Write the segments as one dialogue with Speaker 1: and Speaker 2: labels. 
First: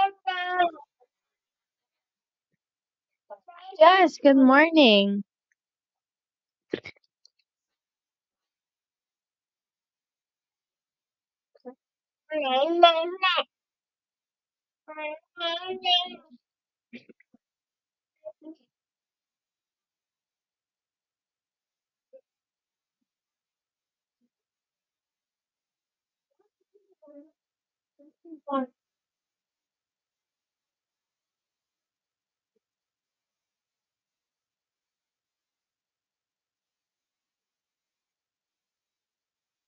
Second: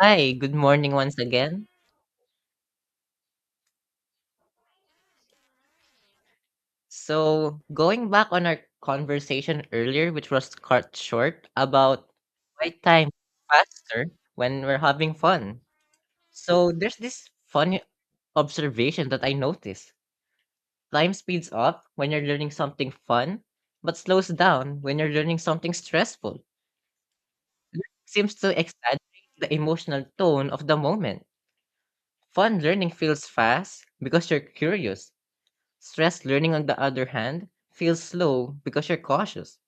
Speaker 1: Hi, good morning once again.
Speaker 2: Yes, good morning.
Speaker 1: So, going back on our conversation earlier, which was cut short, about why time faster when we're having fun. So, there's this funny observation that I noticed. Time speeds up when you're learning something fun, but slows down when you're learning something stressful. Seems to exaggerate the emotional tone of the moment. Fun learning feels fast because you're curious. Stress learning, on the other hand, feels slow because you're cautious.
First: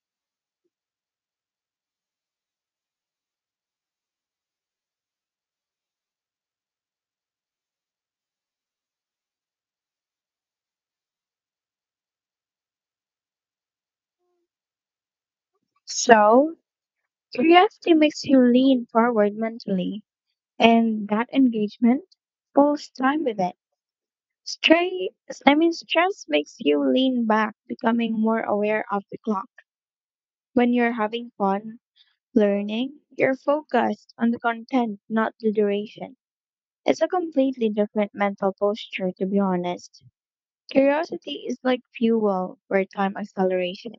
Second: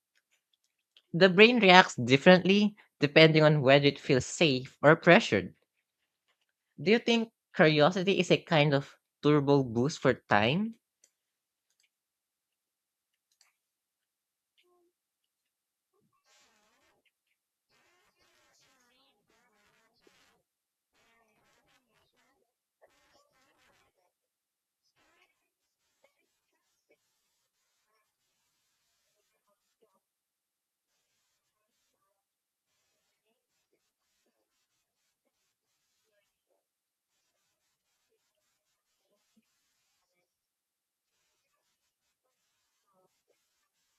Speaker 1: The brain reacts differently depending on whether it feels safe or pressured. Do you think curiosity is a kind of turbo boost for time?
Speaker 2: So, curiosity makes you lean forward mentally, and that engagement pulls time with it. Straight, Stress makes you lean back, becoming more aware of the clock. When you're having fun learning, you're focused on the content, not the duration. It's a completely different mental posture, to be honest. Curiosity is like fuel for time acceleration.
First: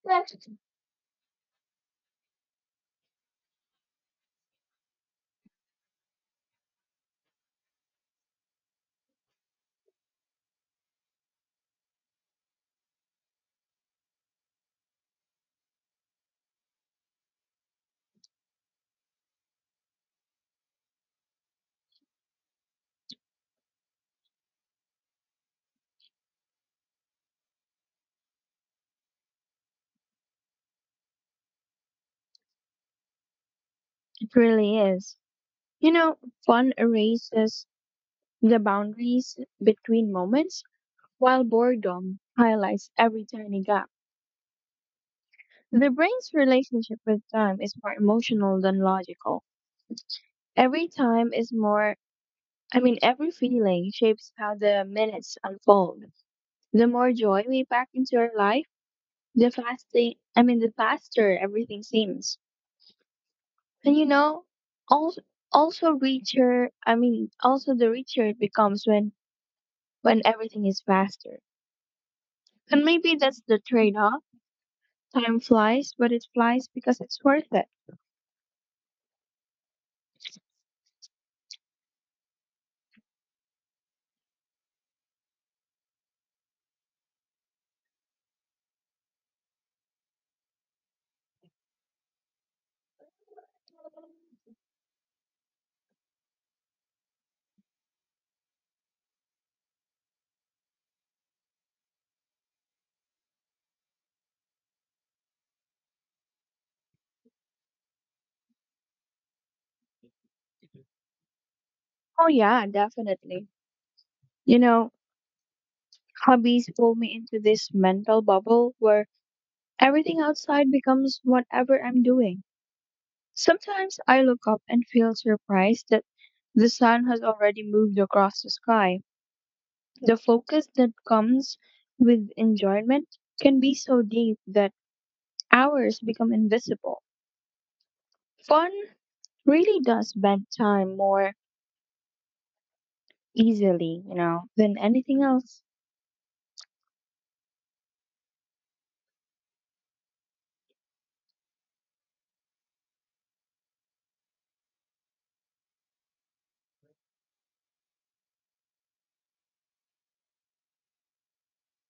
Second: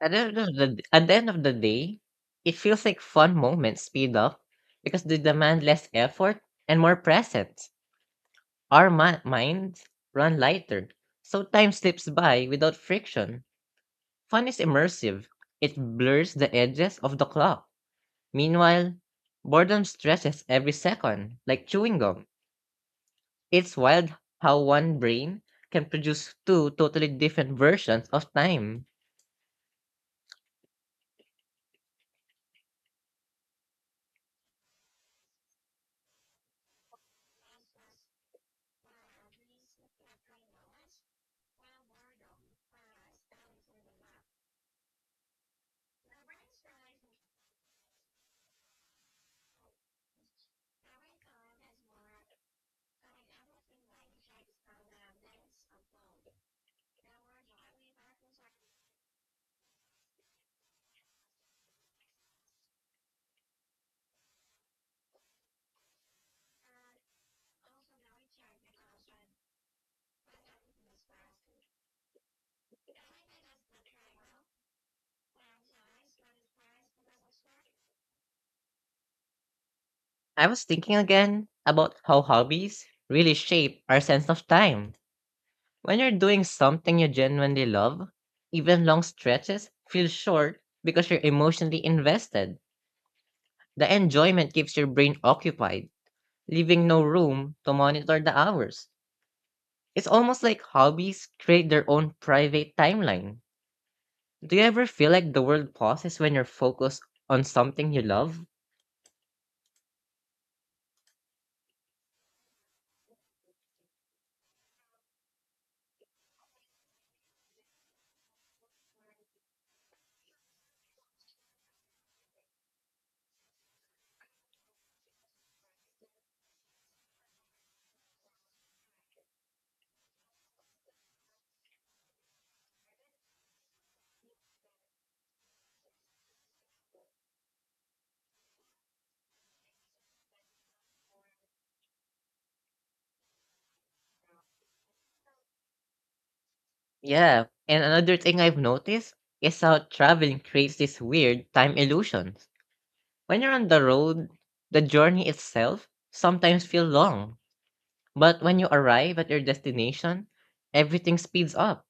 Speaker 1: At the end
Speaker 2: It
Speaker 1: of the, at the, end of the day, it feels like fun moments speed up because they demand less effort and more presence. Our minds run lighter, so time slips by without friction. Fun is immersive, it blurs the edges of the clock. Meanwhile, boredom stretches every second, like chewing gum. It's wild how one brain can produce two totally different versions of time.
Speaker 2: really is. You know, fun erases the boundaries between moments, while boredom highlights every tiny gap. The brain's relationship with time is more emotional than logical. Every time is more, I mean, Every feeling shapes how the minutes unfold. The more joy we pack into our life, the faster everything seems. And you know, also also richer. Also the richer it becomes when everything is faster. And maybe that's the trade-off. Time flies, but it flies because it's worth it.
Speaker 1: I was thinking again about how hobbies really shape our sense of time. When you're doing something you genuinely love, even long stretches feel short because you're emotionally invested. The enjoyment keeps your brain occupied, leaving no room to monitor the hours. It's almost like hobbies create their own private timeline. Do you ever feel like the world pauses when you're focused on something you love?
Speaker 2: Oh yeah, definitely. You know, hobbies pull me into this mental bubble where everything outside becomes whatever I'm doing. Sometimes I look up and feel surprised that the sun has already moved across the sky. The focus that comes with enjoyment can be so deep that hours become invisible. Fun really does bend time more easily, you know, than anything else.
Speaker 1: Yeah, and another thing I've noticed is how traveling creates this weird time illusion. When you're on the road, the journey itself sometimes feels long, but when you arrive at your destination, everything speeds up.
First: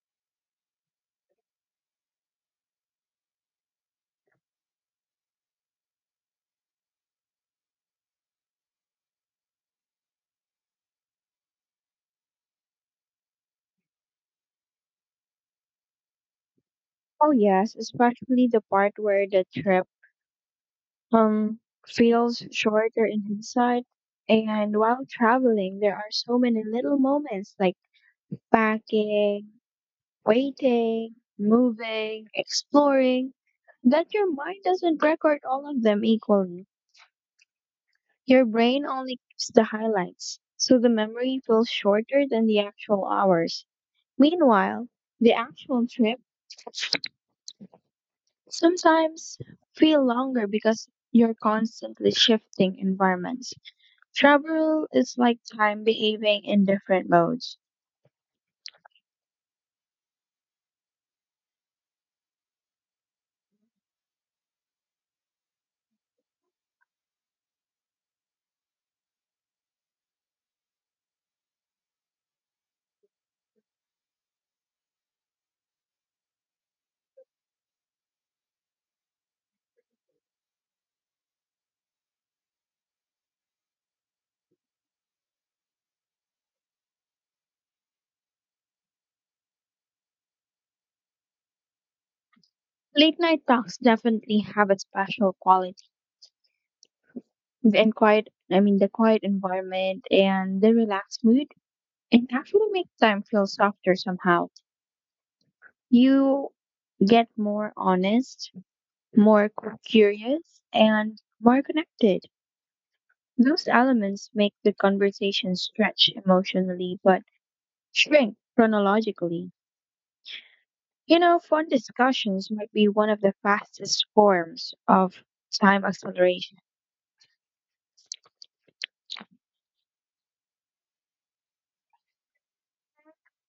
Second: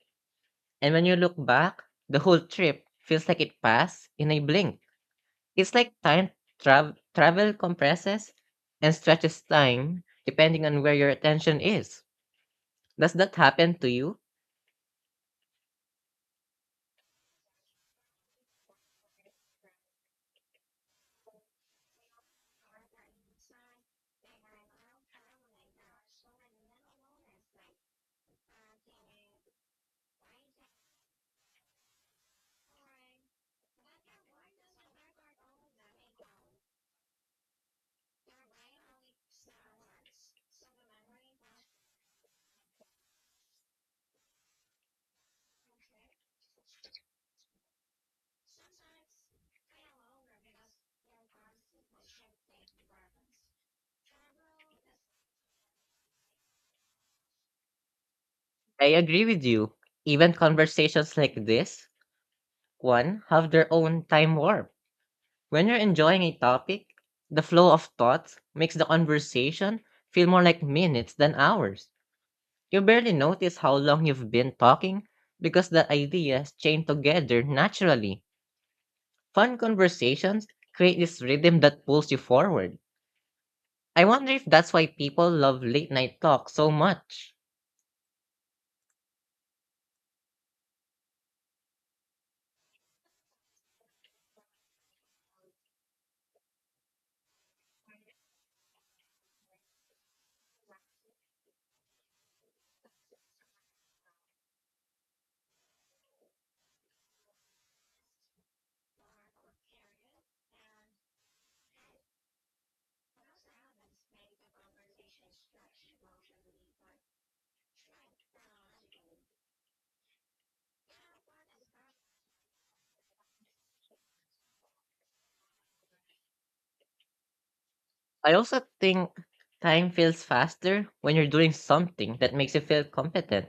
Speaker 1: And when you look back, the whole trip feels like it passed in a blink. It's like time travel compresses and stretches time depending on where your attention is. Does that happen to you?
Speaker 2: Oh yes, especially the part where the trip um feels shorter in hindsight. And while traveling, there are so many little moments like packing, waiting, moving, exploring that your mind doesn't record all of them equally. Your brain only keeps the highlights, so the memory feels shorter than the actual hours. Meanwhile, the actual trip sometimes feel longer because you're constantly shifting environments. Travel is like time behaving in different modes.
Speaker 1: I agree with you. Even conversations like this, one, have their own time warp. When you're enjoying a topic, the flow of thoughts makes the conversation feel more like minutes than hours. You barely notice how long you've been talking because the ideas chain together naturally. Fun conversations create this rhythm that pulls you forward. I wonder if that's why people love late night talk so much.
Speaker 2: Late night talks definitely have a special quality and quiet I mean the quiet environment and the relaxed mood, it actually makes time feel softer somehow. You get more honest, more curious, and more connected. Those elements make the conversation stretch emotionally but shrink chronologically. You know, fun discussions might be one of the fastest forms of time acceleration.
Speaker 1: I also think time feels faster when you're doing something that makes you feel competent.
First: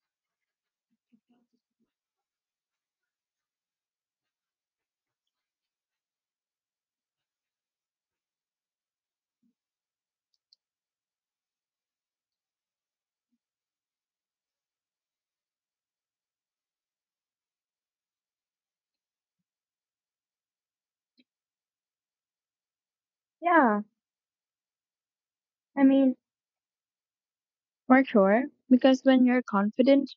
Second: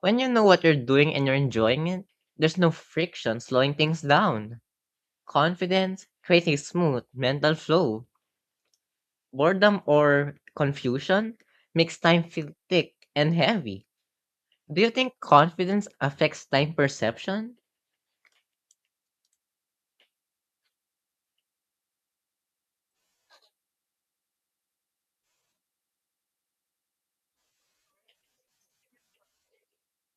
Speaker 1: When you know what you're doing and you're enjoying it, there's no friction slowing things down. Confidence creates a smooth mental flow. Boredom or confusion makes time feel thick and heavy. Do you think confidence affects time perception?
Speaker 2: Yeah, I mean, for sure, because when you're confident,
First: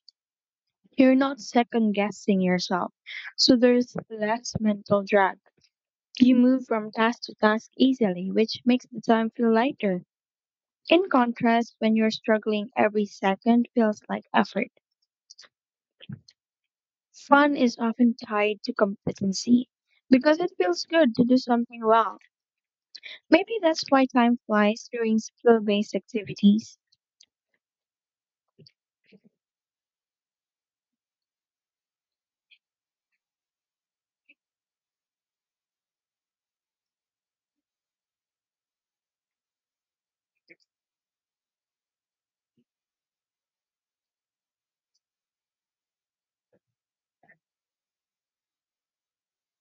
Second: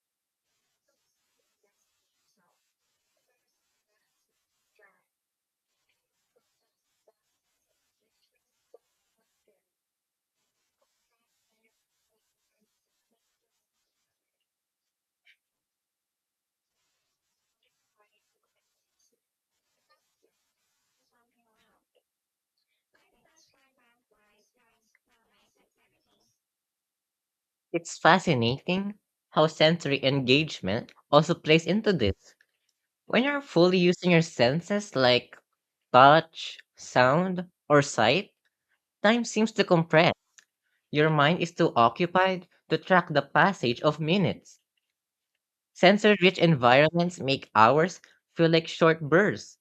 Speaker 2: you're not second guessing yourself, so there's less mental drag. You move from task to task easily, which makes the time feel lighter. In contrast, when you're struggling, every second feels like effort. Fun is often tied to competency because it feels good to do something well. Maybe that's why time flies during skill based activities.
Speaker 1: It's fascinating how sensory engagement also plays into this. When you're fully using your senses like touch, sound, or sight, time seems to compress. Your mind is too occupied to track the passage of minutes. Sensory rich environments make hours feel like short bursts.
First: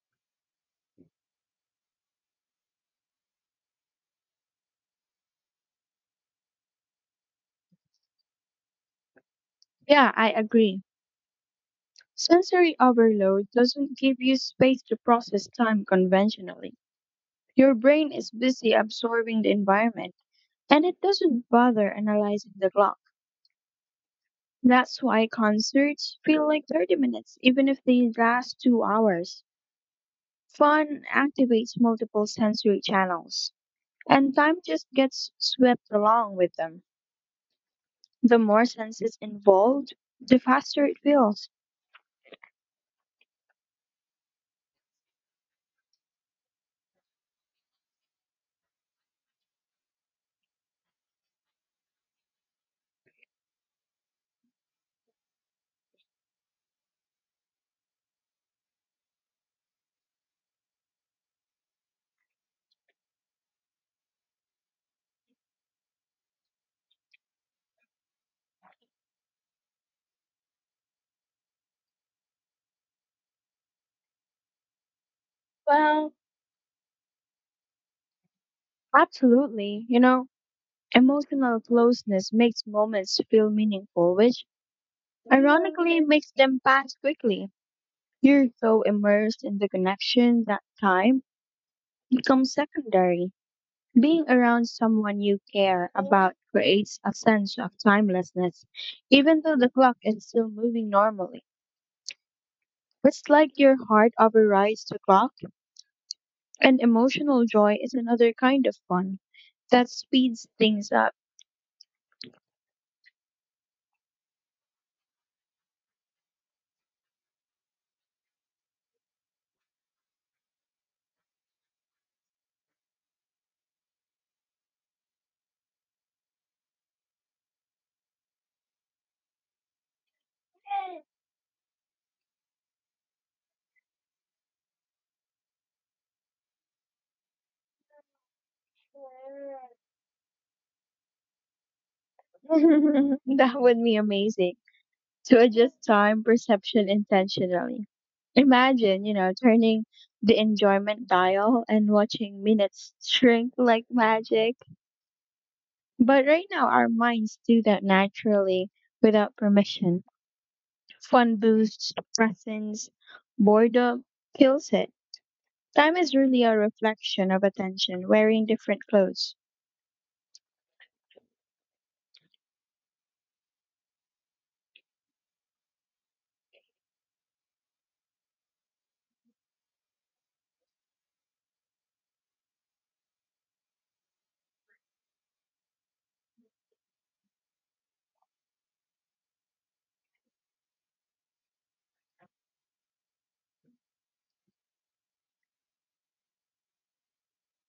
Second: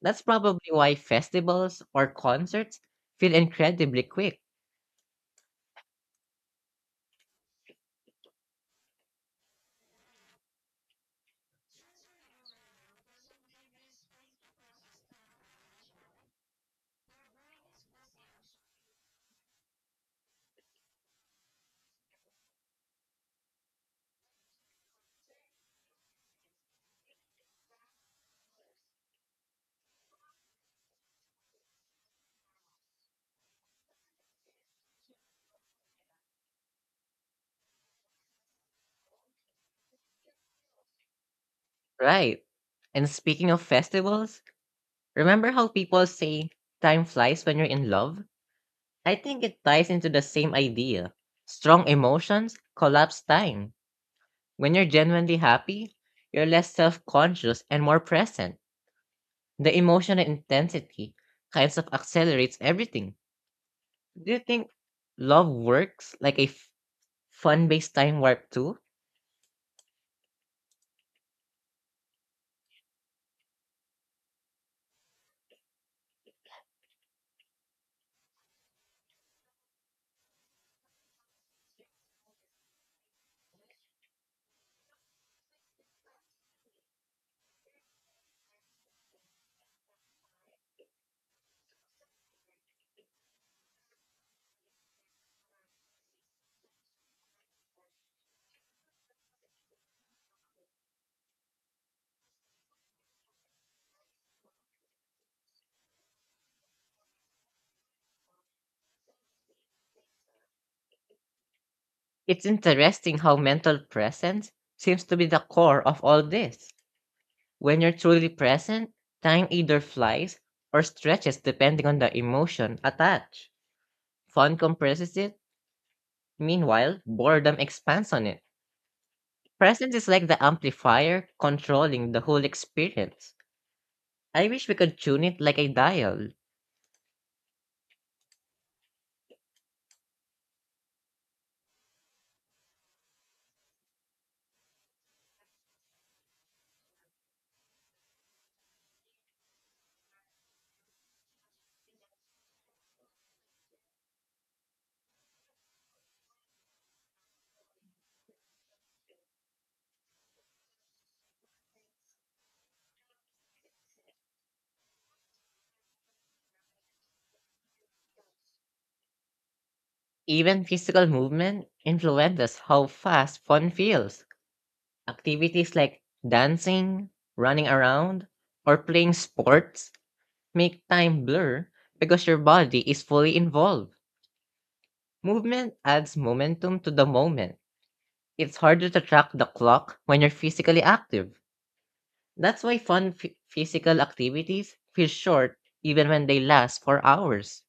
Speaker 1: That's probably why festivals or concerts feel incredibly quick,
Speaker 2: Yeah, I agree. Sensory overload doesn't give you space to process time conventionally. Your brain is busy absorbing the environment, and it doesn't bother analyzing the clock. That's why concerts feel like 30 minutes, even if they last 2 hours. Fun activates multiple sensory channels, and time just gets swept along with them. The more senses involved, the faster it feels.
Speaker 1: right? And speaking of festivals, remember how people say time flies when you're in love? I think it ties into the same idea. Strong emotions collapse time. When you're genuinely happy, you're less self conscious and more present. The emotional intensity kinds of accelerates everything. Do you think love works like a fun based time warp too?
Speaker 2: Well, absolutely. You know, emotional closeness makes moments feel meaningful, which ironically makes them pass quickly. You're so immersed in the connection that time becomes secondary. Being around someone you care about creates a sense of timelessness, even though the clock is still moving normally. It's like your heart overrides the clock, and emotional joy is another kind of fun that speeds things up.
Speaker 1: It's interesting how mental presence seems to be the core of all this. When you're truly present, time either flies or stretches depending on the emotion attached. Fun compresses it. Meanwhile, boredom expands on it. Presence is like the amplifier controlling the whole experience. I wish we could tune it like a dial.
Speaker 2: That would be amazing to adjust time perception intentionally. Imagine, you know, turning the enjoyment dial and watching minutes shrink like magic. But right now, our minds do that naturally without permission. Fun boosts presence, boredom kills it. Time is really a reflection of attention, wearing different clothes.
Speaker 1: Even physical movement influences how fast fun feels. Activities like dancing, running around, or playing sports make time blur because your body is fully involved. Movement adds momentum to the moment. It's harder to track the clock when you're physically active. That's why fun physical activities feel short even when they last for hours.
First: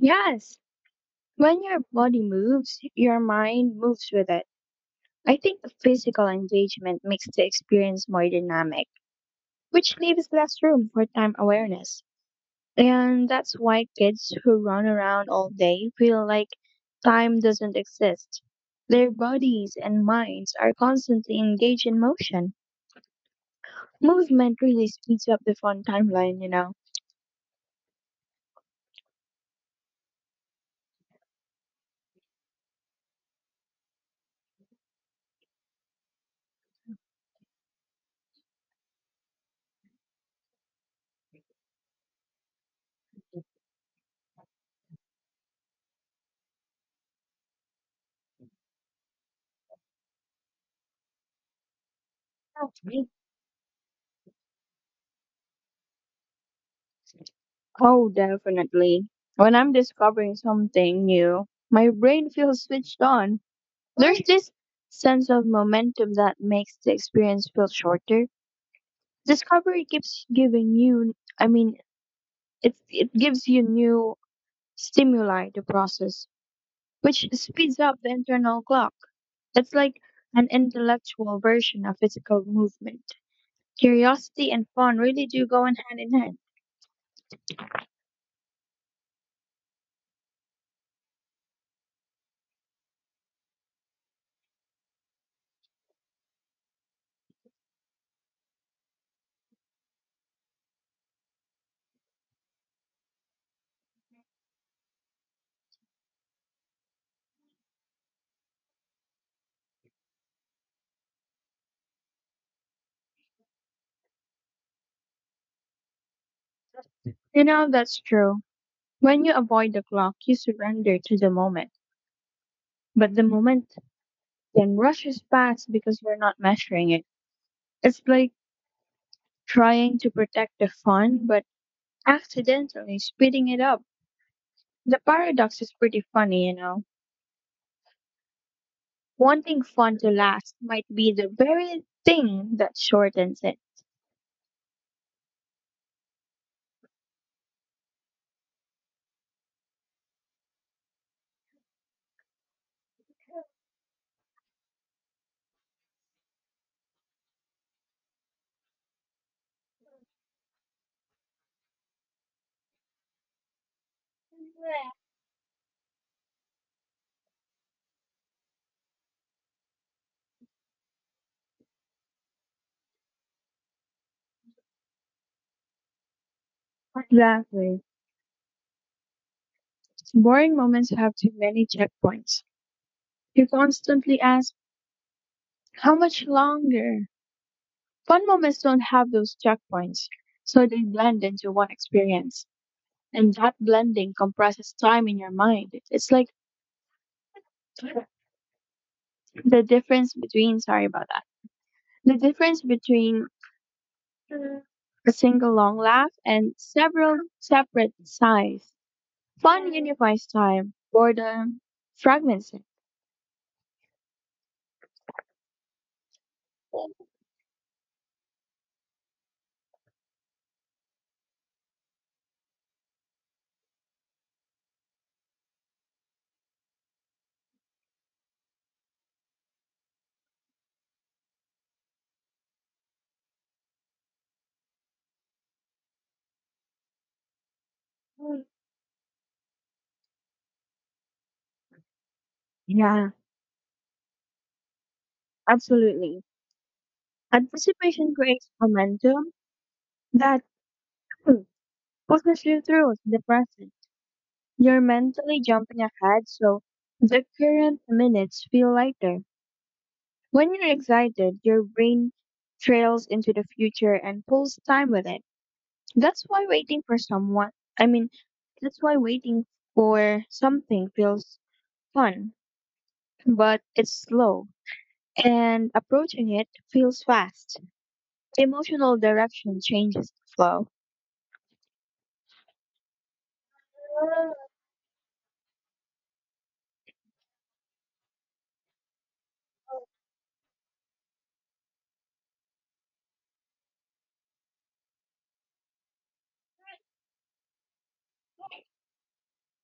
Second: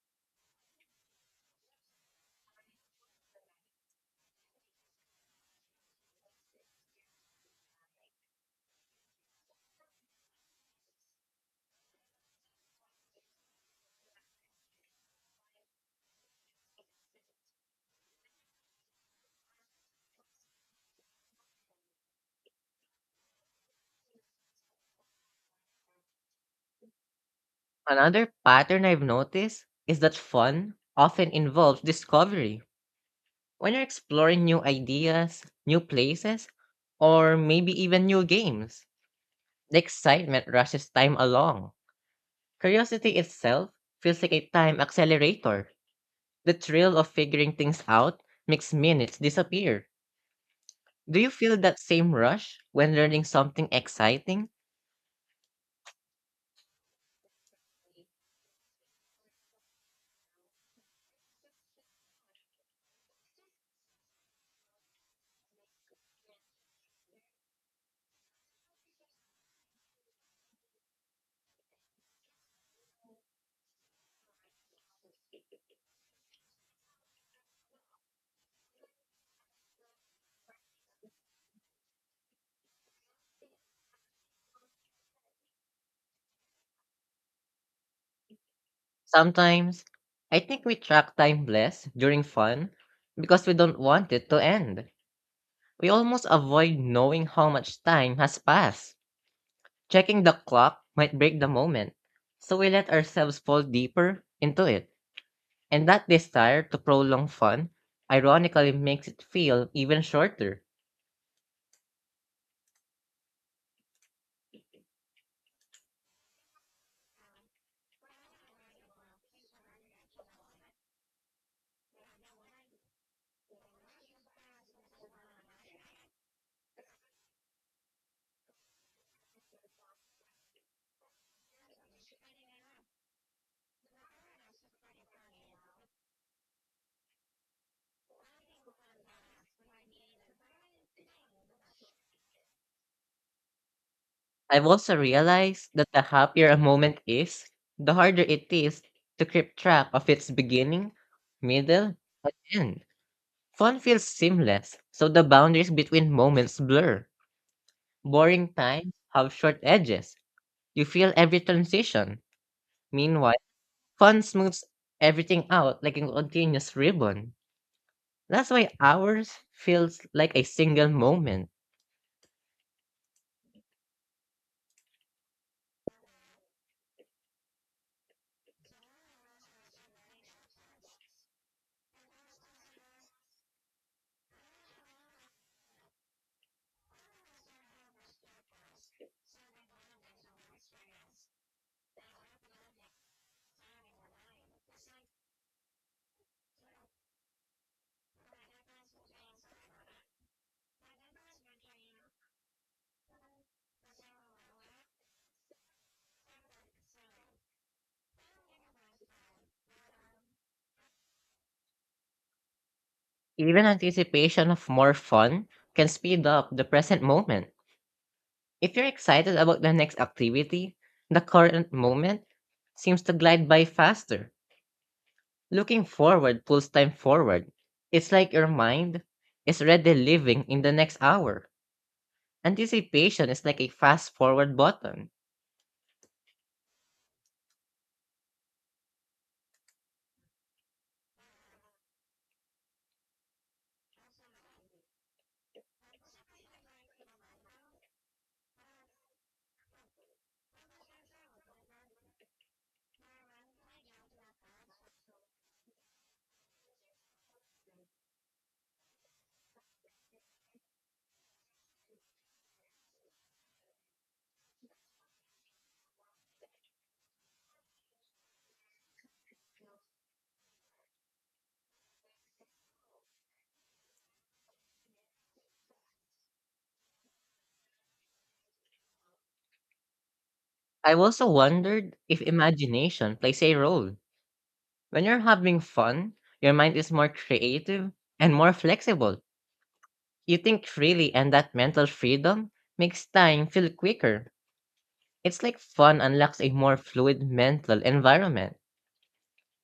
Speaker 2: Yes, when your body moves, your mind moves with it. I think the physical engagement makes the experience more dynamic, which leaves less room for time awareness. And that's why kids who run around all day feel like time doesn't exist. Their bodies and minds are constantly engaged in motion. Movement really speeds up the fun timeline, you know.
Speaker 1: Another pattern I've noticed is that fun often involves discovery. When you're exploring new ideas, new places, or maybe even new games, the excitement rushes time along. Curiosity itself feels like a time accelerator. The thrill of figuring things out makes minutes disappear. Do you feel that same rush when learning something exciting?
Speaker 2: Oh, definitely. When I'm discovering something new, my brain feels switched on. There's this sense of momentum that makes the experience feel shorter. Discovery keeps giving you, I mean, it gives you new stimuli to process, which speeds up the internal clock. It's like an intellectual version of physical movement. Curiosity and fun really do go in hand in hand.
Speaker 1: Sometimes, I think we track time less during fun because we don't want it to end. We almost avoid knowing how much time has passed. Checking the clock might break the moment, so we let ourselves fall deeper into it. And that desire to prolong fun ironically makes it feel even shorter.
Speaker 2: You know, that's true. When you avoid the clock, you surrender to the moment. But the moment then rushes past because you're not measuring it. It's like trying to protect the fun, but accidentally speeding it up. The paradox is pretty funny, you know. Wanting fun to last might be the very thing that shortens it.
Speaker 1: I've also realized that the happier a moment is, the harder it is to keep track of its beginning, middle, and end. Fun feels seamless, so the boundaries between moments blur. Boring times have short edges. You feel every transition. Meanwhile, fun smooths everything out like a continuous ribbon. That's why ours feels like a single moment.
Speaker 2: Exactly. Boring moments have too many checkpoints. You constantly ask, how much longer? Fun moments don't have those checkpoints, so they blend into one experience. And that blending compresses time in your mind. It's like sorry about that, the difference between mm, a single long laugh and several separate sighs. Fun unifies time, boredom fragments it.
Speaker 1: Even anticipation of more fun can speed up the present moment. If you're excited about the next activity, the current moment seems to glide by faster. Looking forward pulls time forward. It's like your mind is already living in the next hour. Anticipation is like a fast forward button.
Speaker 2: Yeah, absolutely. Anticipation creates momentum. At too pushes you through the present. You're mentally jumping ahead, so the current minutes feel lighter. When you're excited, your brain trails into the future and pulls time with it. That's why waiting for someone, I mean, that's why waiting for something feels fun, but it's slow, and approaching it feels fast. Emotional direction changes the flow.
Speaker 1: I've also wondered if imagination plays a role. When you're having fun, your mind is more creative and more flexible. You think freely, and that mental freedom makes time feel quicker. It's like fun unlocks a more fluid mental environment.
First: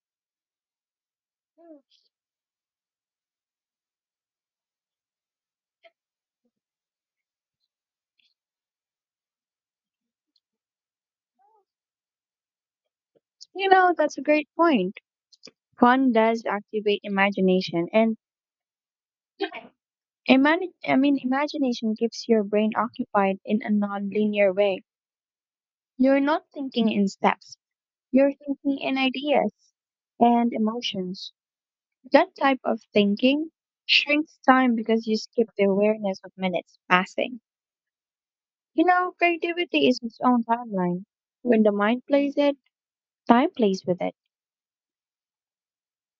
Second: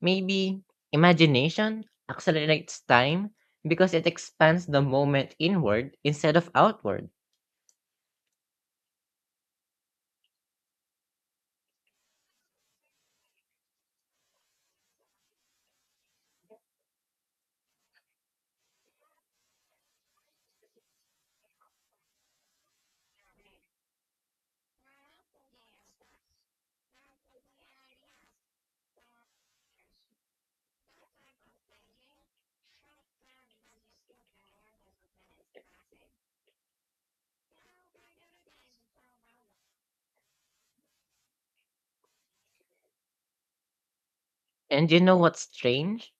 Speaker 1: Maybe imagination accelerates time because it expands the moment inward instead of outward.
Speaker 2: You know, that's a great point. Fun does activate imagination, and imagination keeps your brain occupied in a non-linear way. You're not thinking in steps, you're thinking in ideas and emotions. That type of thinking shrinks time because you skip the awareness of minutes passing. You know, creativity is its own timeline. When the mind plays it, time plays with it.
Speaker 1: And you know what's strange?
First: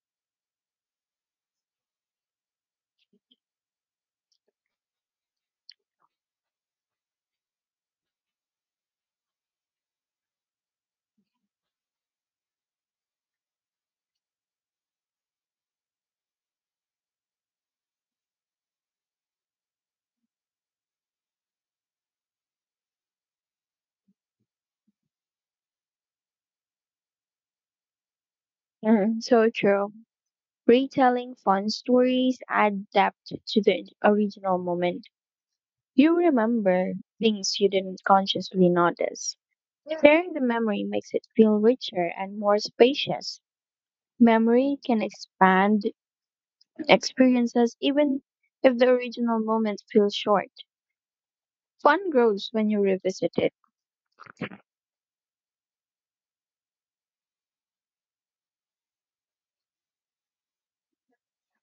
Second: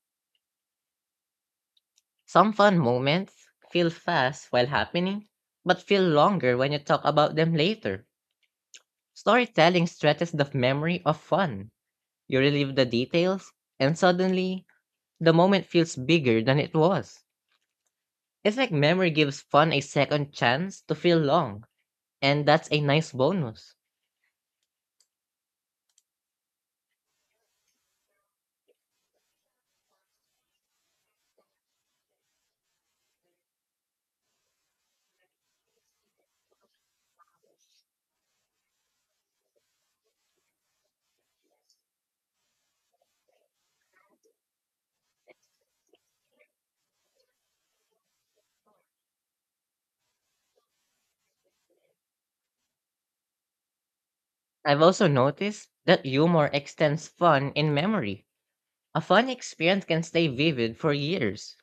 Speaker 1: Some fun moments feel fast while happening, but feel longer when you talk about them later. Storytelling stretches the memory of fun. You relive the details, and suddenly, the moment feels bigger than it was. It's like memory gives fun a second chance to feel long, and that's a nice bonus.
Speaker 2: Mm, so true. Retelling fun stories add depth to the original moment. You remember things you didn't consciously notice. Sharing the memory makes it feel richer and more spacious. Memory can expand experiences even if the original moment feels short. Fun grows when you revisit it.
Speaker 1: I've also noticed that humor extends fun in memory. A fun experience can stay vivid for years.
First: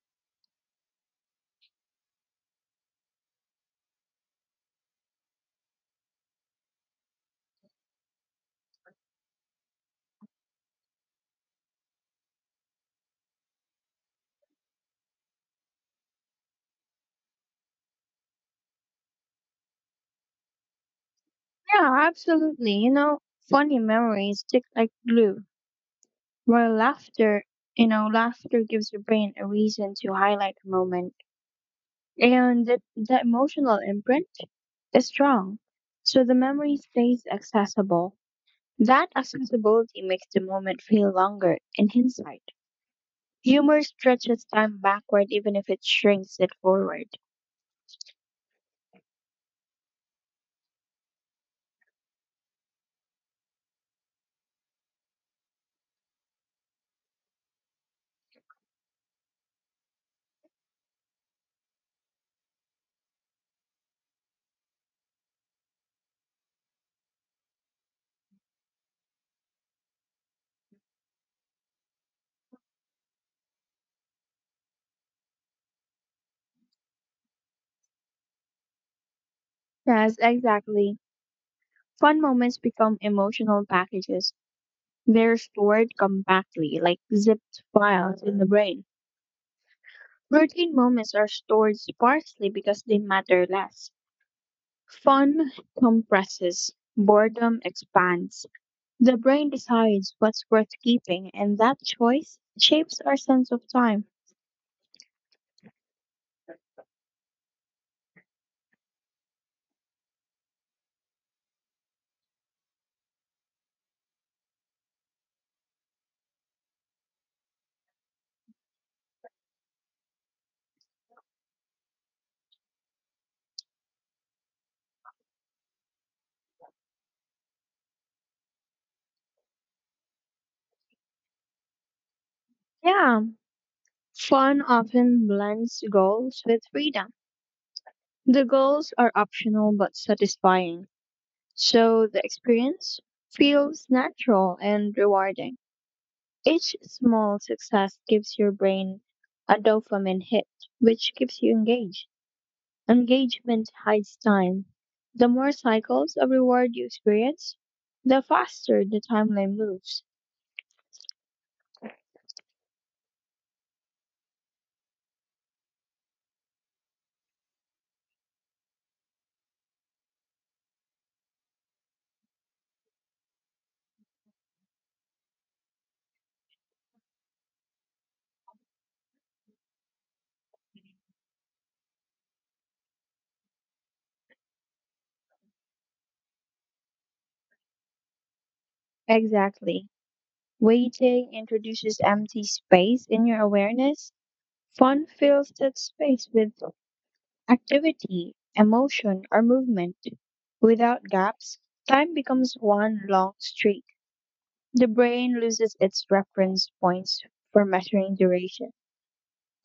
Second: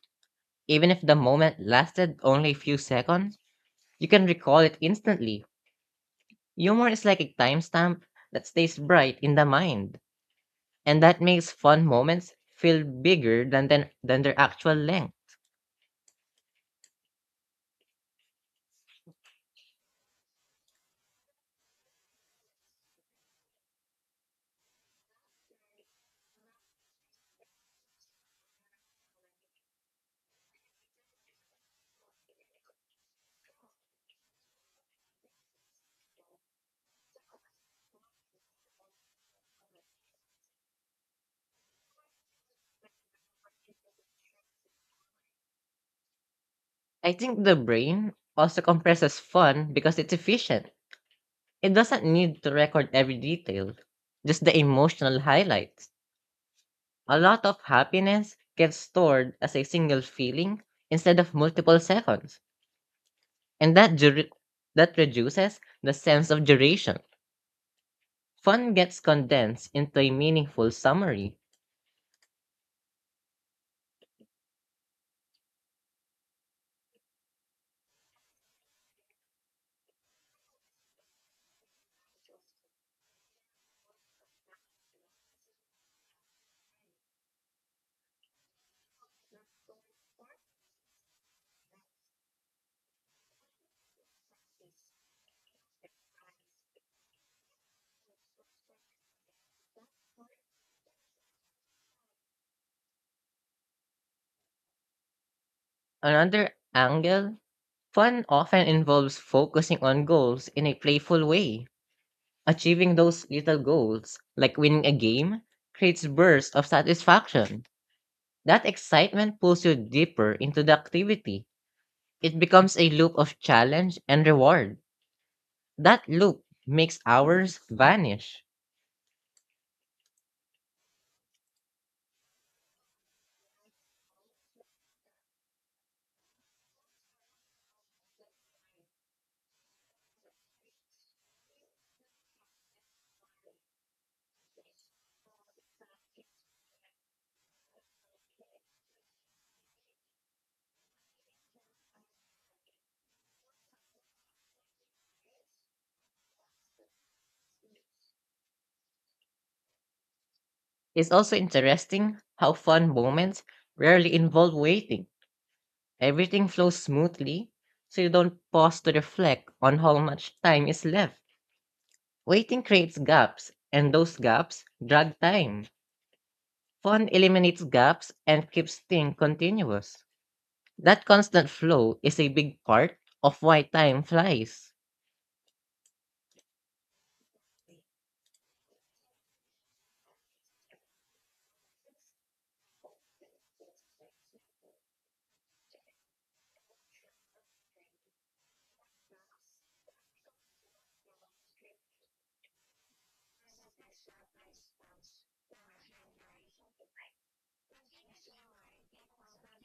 Speaker 1: Even if the moment lasted only a few seconds, you can recall it instantly. Humor is like a timestamp that stays bright in the mind, and that makes fun moments feel bigger than their actual length.
Speaker 2: Yeah, absolutely. You know, funny memories stick like glue, while laughter, you know, laughter gives your brain a reason to highlight a moment. And the emotional imprint is strong. So the memory stays accessible. That accessibility makes the moment feel longer in hindsight. Humor stretches time backward even if it shrinks it
Speaker 1: I
Speaker 2: forward.
Speaker 1: think the brain also compresses fun because it's efficient. It doesn't need to record every detail, just the emotional highlights. A lot of happiness gets stored as a single feeling instead of multiple seconds, and that reduces the sense of duration. Fun gets condensed into a meaningful summary.
Speaker 2: Yes, exactly. Fun moments become emotional packages. They're stored compactly, like zipped files in the brain. Routine moments are stored sparsely because they matter less. Fun compresses, boredom expands. The brain decides what's worth keeping, and that choice shapes our sense of time.
Speaker 1: Another angle, fun often involves focusing on goals in a playful way. Achieving those little goals, like winning a game, creates bursts of satisfaction. That excitement pulls you deeper into the activity. It becomes a loop of challenge and reward. That loop makes hours vanish.
Speaker 2: Yeah, fun often blends goals with freedom. The goals are optional but satisfying, so the experience feels natural and rewarding. Each small success gives your brain a dopamine hit, which keeps you engaged. Engagement hides time. The more cycles of reward you experience, the faster the timeline moves.
Speaker 1: It's also interesting how fun moments rarely involve waiting. Everything flows smoothly, so you don't pause to reflect on how much time is left. Waiting creates gaps, and those gaps drag time. Fun eliminates gaps and keeps things continuous. That constant flow is a big part of why time flies.
Speaker 2: Exactly. Waiting introduces empty space in your awareness. Fun fills that space with activity, emotion, or movement. Without gaps, time becomes one long streak. The brain loses its reference points for measuring duration.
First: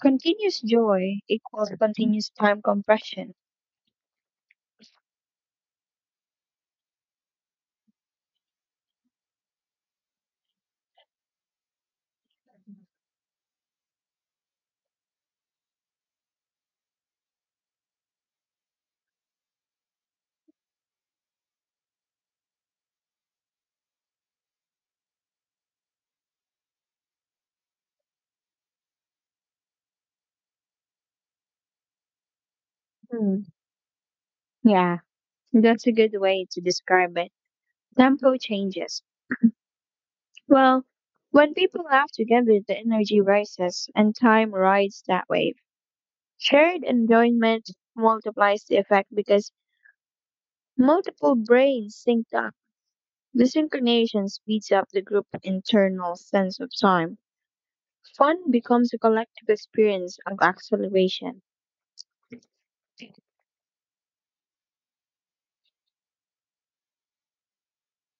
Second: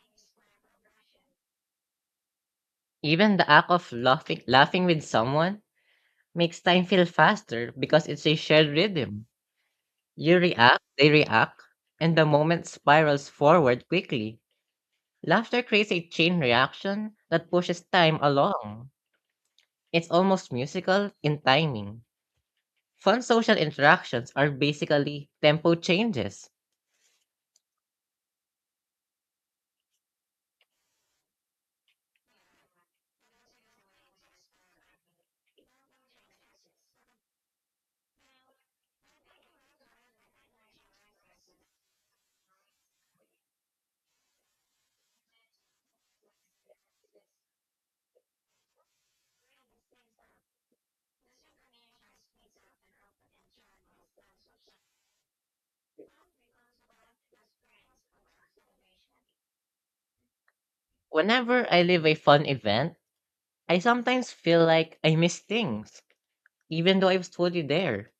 Speaker 2: Continuous joy equals continuous time compression.
Speaker 1: Even the act of laughing with someone makes time feel faster because it's a shared rhythm. You react, they react, and the moment spirals forward quickly. Laughter creates a chain reaction that pushes time along. It's almost musical in timing. Fun social interactions are basically tempo changes.
Speaker 2: Hmm. Yeah, that's a good way to describe it. Tempo changes. Well, when people laugh together, the energy rises and time rides that wave. Shared enjoyment multiplies the effect because multiple brains sync up. The synchronization speeds up the group's internal sense of time. Fun becomes a collective experience of acceleration.
Speaker 1: Whenever I live a fun event, I sometimes feel like I miss things, even though I was fully there.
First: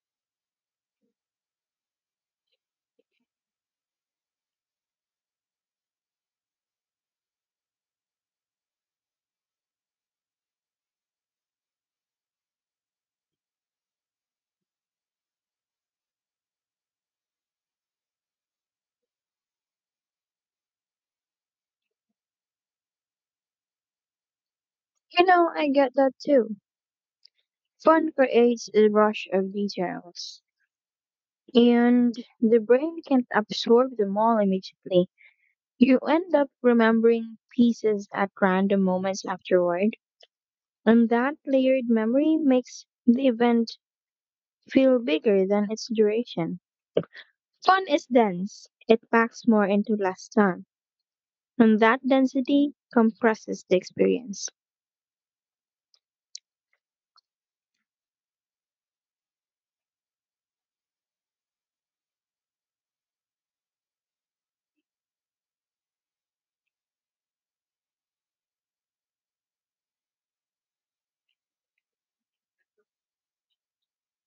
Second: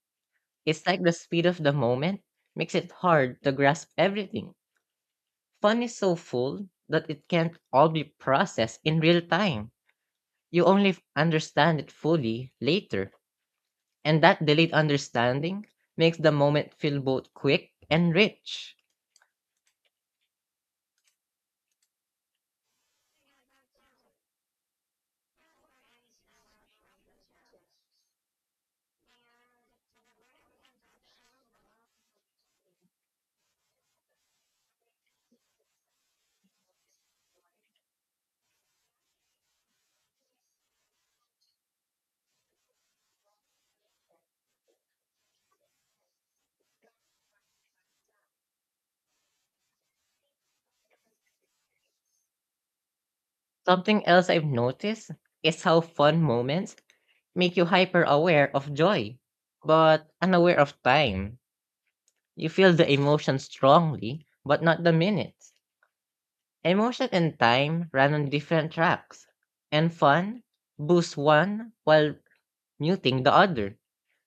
Speaker 1: It's like the speed of the moment makes it hard to grasp everything. Fun is so full that it can't all be processed in real time. You only understand it fully later, and that delayed understanding makes the moment feel both quick and rich.
Speaker 2: You know, I get that too. Fun creates a rush of details. And the brain can't absorb them all immediately. You end up remembering pieces at random moments afterward, and that layered memory makes the event feel bigger than its duration. Fun is dense, it packs more into less time, and that density compresses the
Speaker 1: Something else I've
Speaker 2: experience.
Speaker 1: noticed is how fun moments make you hyper aware of joy, but unaware of time. You feel the emotion strongly, but not the minutes. Emotion and time run on different tracks, and fun boosts one while muting the other.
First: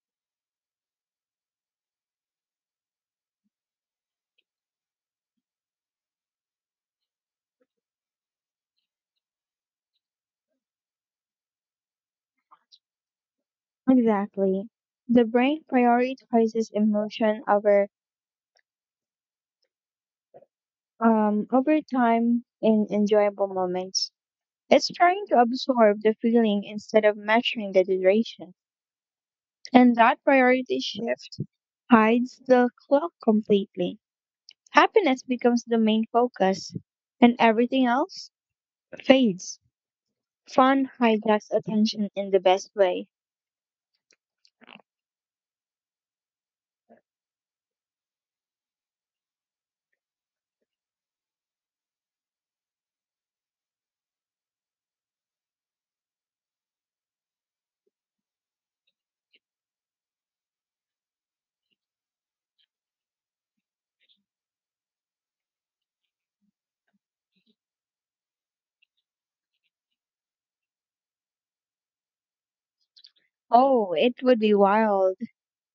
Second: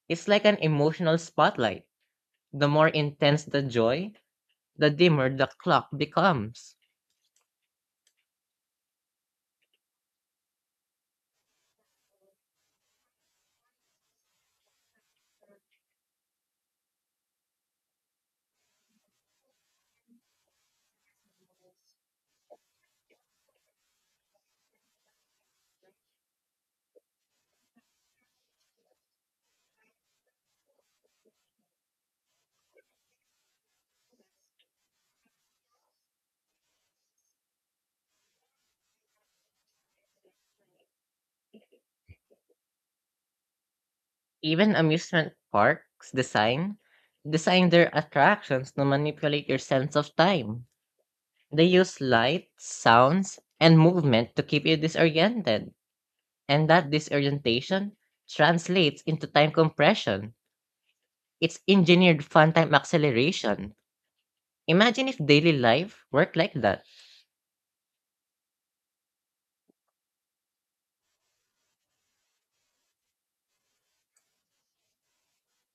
Speaker 1: It's like an emotional spotlight. The more intense the joy, the dimmer the clock becomes.
Speaker 2: Exactly. The brain prioritizes emotion over over time in enjoyable moments. It's trying to absorb the feeling instead of measuring the duration. And that priority shift hides the clock completely. Happiness becomes the main focus, and everything else fades. Fun hijacks attention in the best way.
Speaker 1: Even amusement parks design their attractions to manipulate your sense of time. They use light, sounds, and movement to keep you disoriented, and that disorientation translates into time compression. It's engineered fun time acceleration. Imagine if daily life worked like that.
Speaker 2: Oh, it would be wild.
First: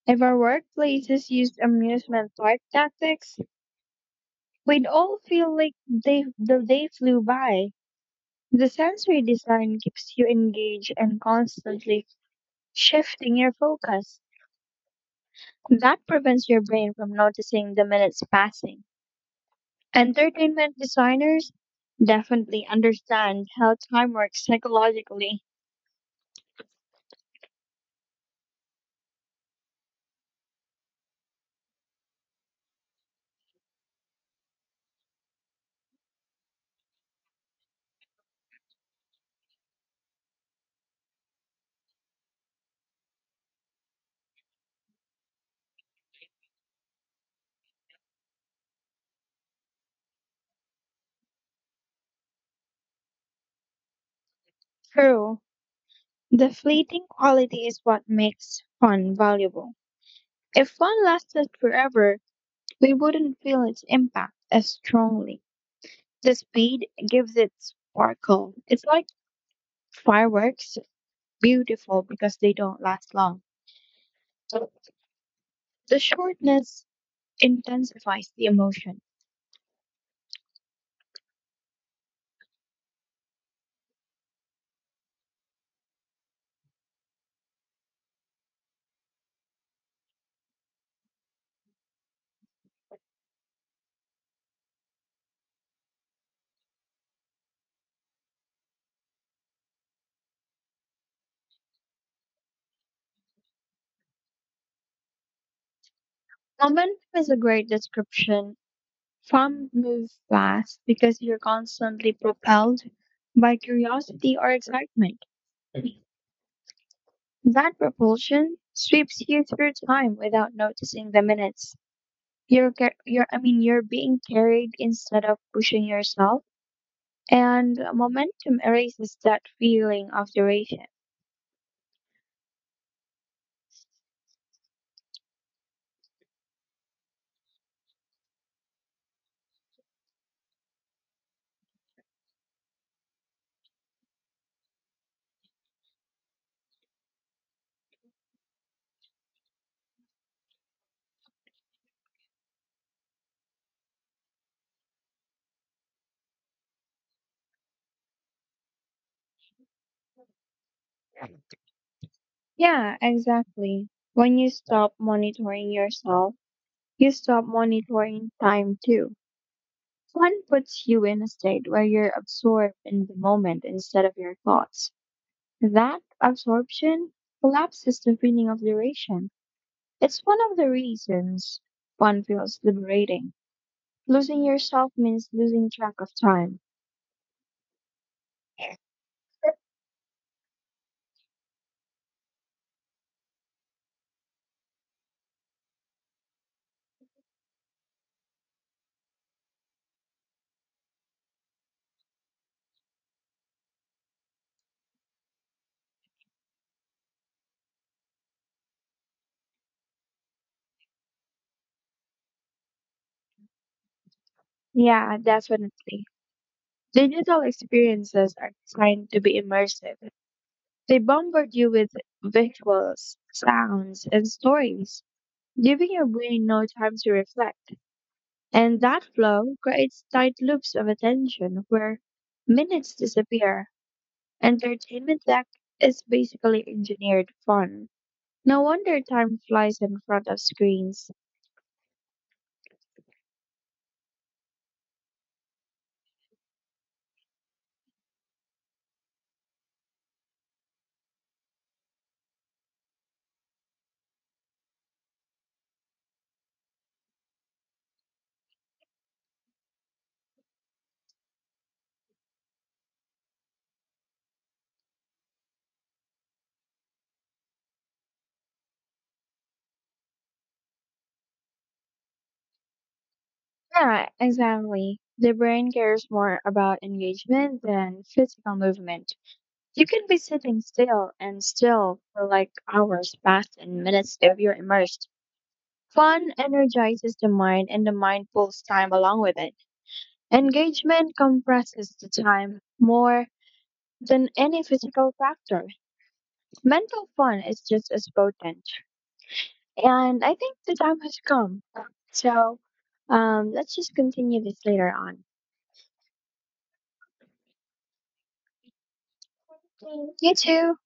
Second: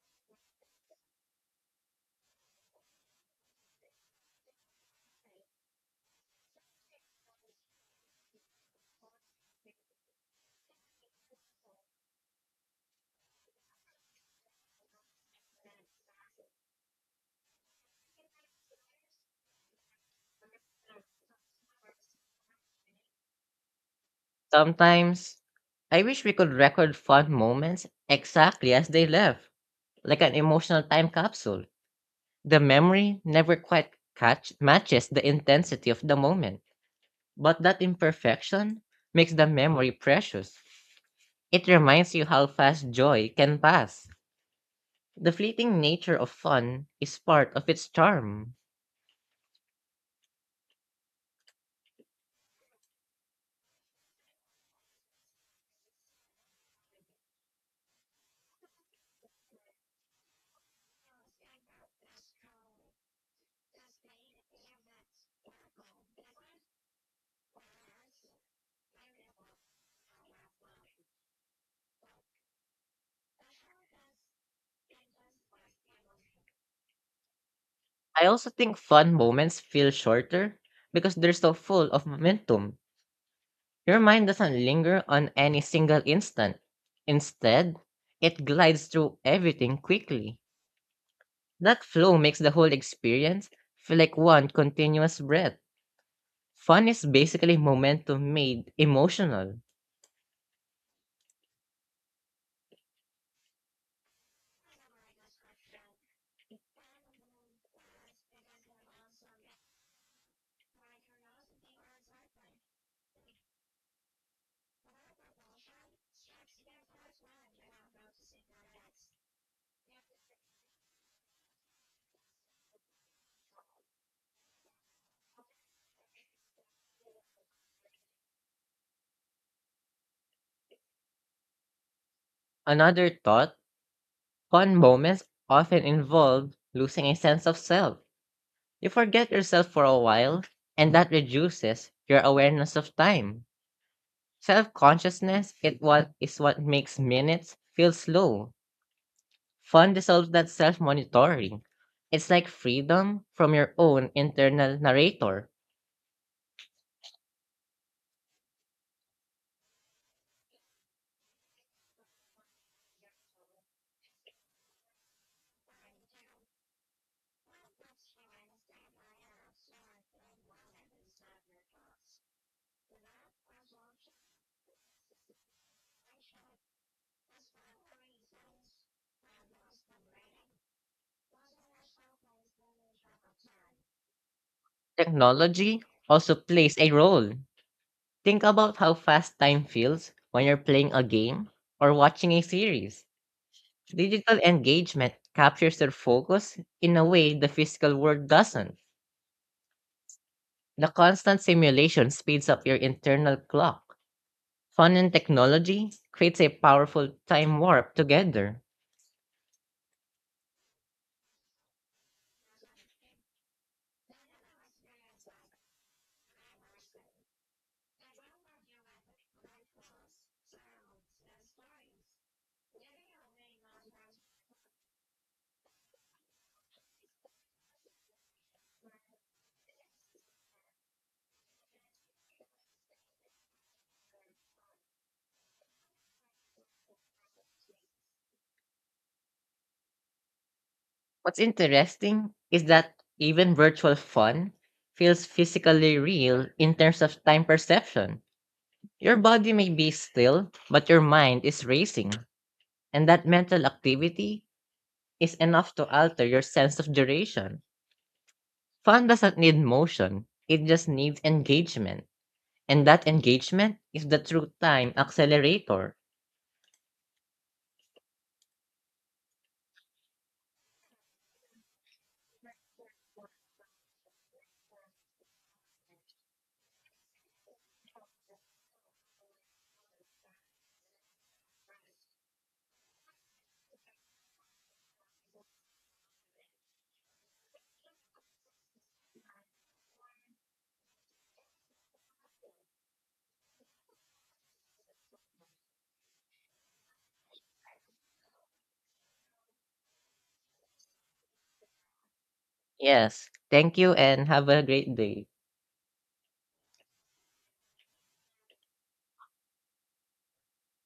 Speaker 2: If our workplaces used amusement park tactics, we'd all feel like the day flew by. The sensory design keeps you engaged and constantly shifting your focus. That prevents your brain from noticing the minutes passing. Entertainment designers definitely understand how time works
Speaker 1: Sometimes
Speaker 2: psychologically.
Speaker 1: I wish we could record fun moments exactly as they left, like an emotional time capsule. The memory never quite catch matches the intensity of the moment, but that imperfection makes the memory precious. It reminds you how fast joy can pass. The fleeting nature of fun is part of its charm.
Speaker 2: True, the fleeting quality is what makes fun valuable. If fun lasted forever, we wouldn't feel its impact as strongly. The speed gives it sparkle. It's like fireworks, beautiful because they don't last long. The shortness
Speaker 1: I
Speaker 2: intensifies the
Speaker 1: also think
Speaker 2: emotion.
Speaker 1: fun moments feel shorter because they're so full of momentum. Your mind doesn't linger on any single instant. Instead, it glides through everything quickly. That flow makes the whole experience feel like one continuous breath. Fun is basically momentum made emotional.
Speaker 2: Momentum is a great description. Some move fast because you're constantly propelled by curiosity or excitement. That propulsion sweeps you through time without noticing the minutes. You're, car- you're, I mean, You're being carried instead of pushing yourself, and momentum erases that feeling of duration.
Speaker 1: Another thought, fun moments often involve losing a sense of self. You forget yourself for a while, and that reduces your awareness of time. Self consciousness it what is what makes minutes feel slow. Fun dissolves that self monitoring. It's like freedom from your own internal narrator.
Speaker 2: Yeah, exactly. When you stop monitoring yourself, you stop monitoring time too. Fun puts you in a state where you're absorbed in the moment instead of your thoughts. That absorption collapses the feeling of duration. It's one of the reasons fun feels liberating. Losing yourself means losing
Speaker 1: Technology
Speaker 2: track of
Speaker 1: also
Speaker 2: time.
Speaker 1: plays a role. Think about how fast time feels when you're playing a game or watching a series. Digital engagement captures your focus in a way the physical world doesn't. The constant simulation speeds up your internal clock. Fun and technology creates a powerful time warp together.
Speaker 2: Yeah, definitely. Digital experiences are designed to be immersive. They bombard you with visuals, sounds, and stories, giving your brain no time to reflect. And that flow creates tight loops of attention where minutes disappear. Entertainment tech is basically engineered fun. No wonder time flies in front of screens.
Speaker 1: What's interesting is that even virtual fun feels physically real in terms of time perception. Your body may be still, but your mind is racing, and that mental activity is enough to alter your sense of duration. Fun doesn't need motion, it just needs engagement. And that engagement is the true time accelerator.
Speaker 2: Yeah, exactly. The brain cares more about engagement than physical movement. You can be sitting still and still for like hours past and minutes if you're immersed. Fun energizes the mind and the mind pulls time along with it. Engagement compresses the time more than any physical factor. Mental fun is just as potent. And I think the time has come. So
Speaker 1: Yes,
Speaker 2: let's
Speaker 1: thank
Speaker 2: just
Speaker 1: you and
Speaker 2: continue
Speaker 1: have
Speaker 2: this
Speaker 1: a
Speaker 2: later
Speaker 1: great
Speaker 2: on.
Speaker 1: day.
Speaker 2: You too.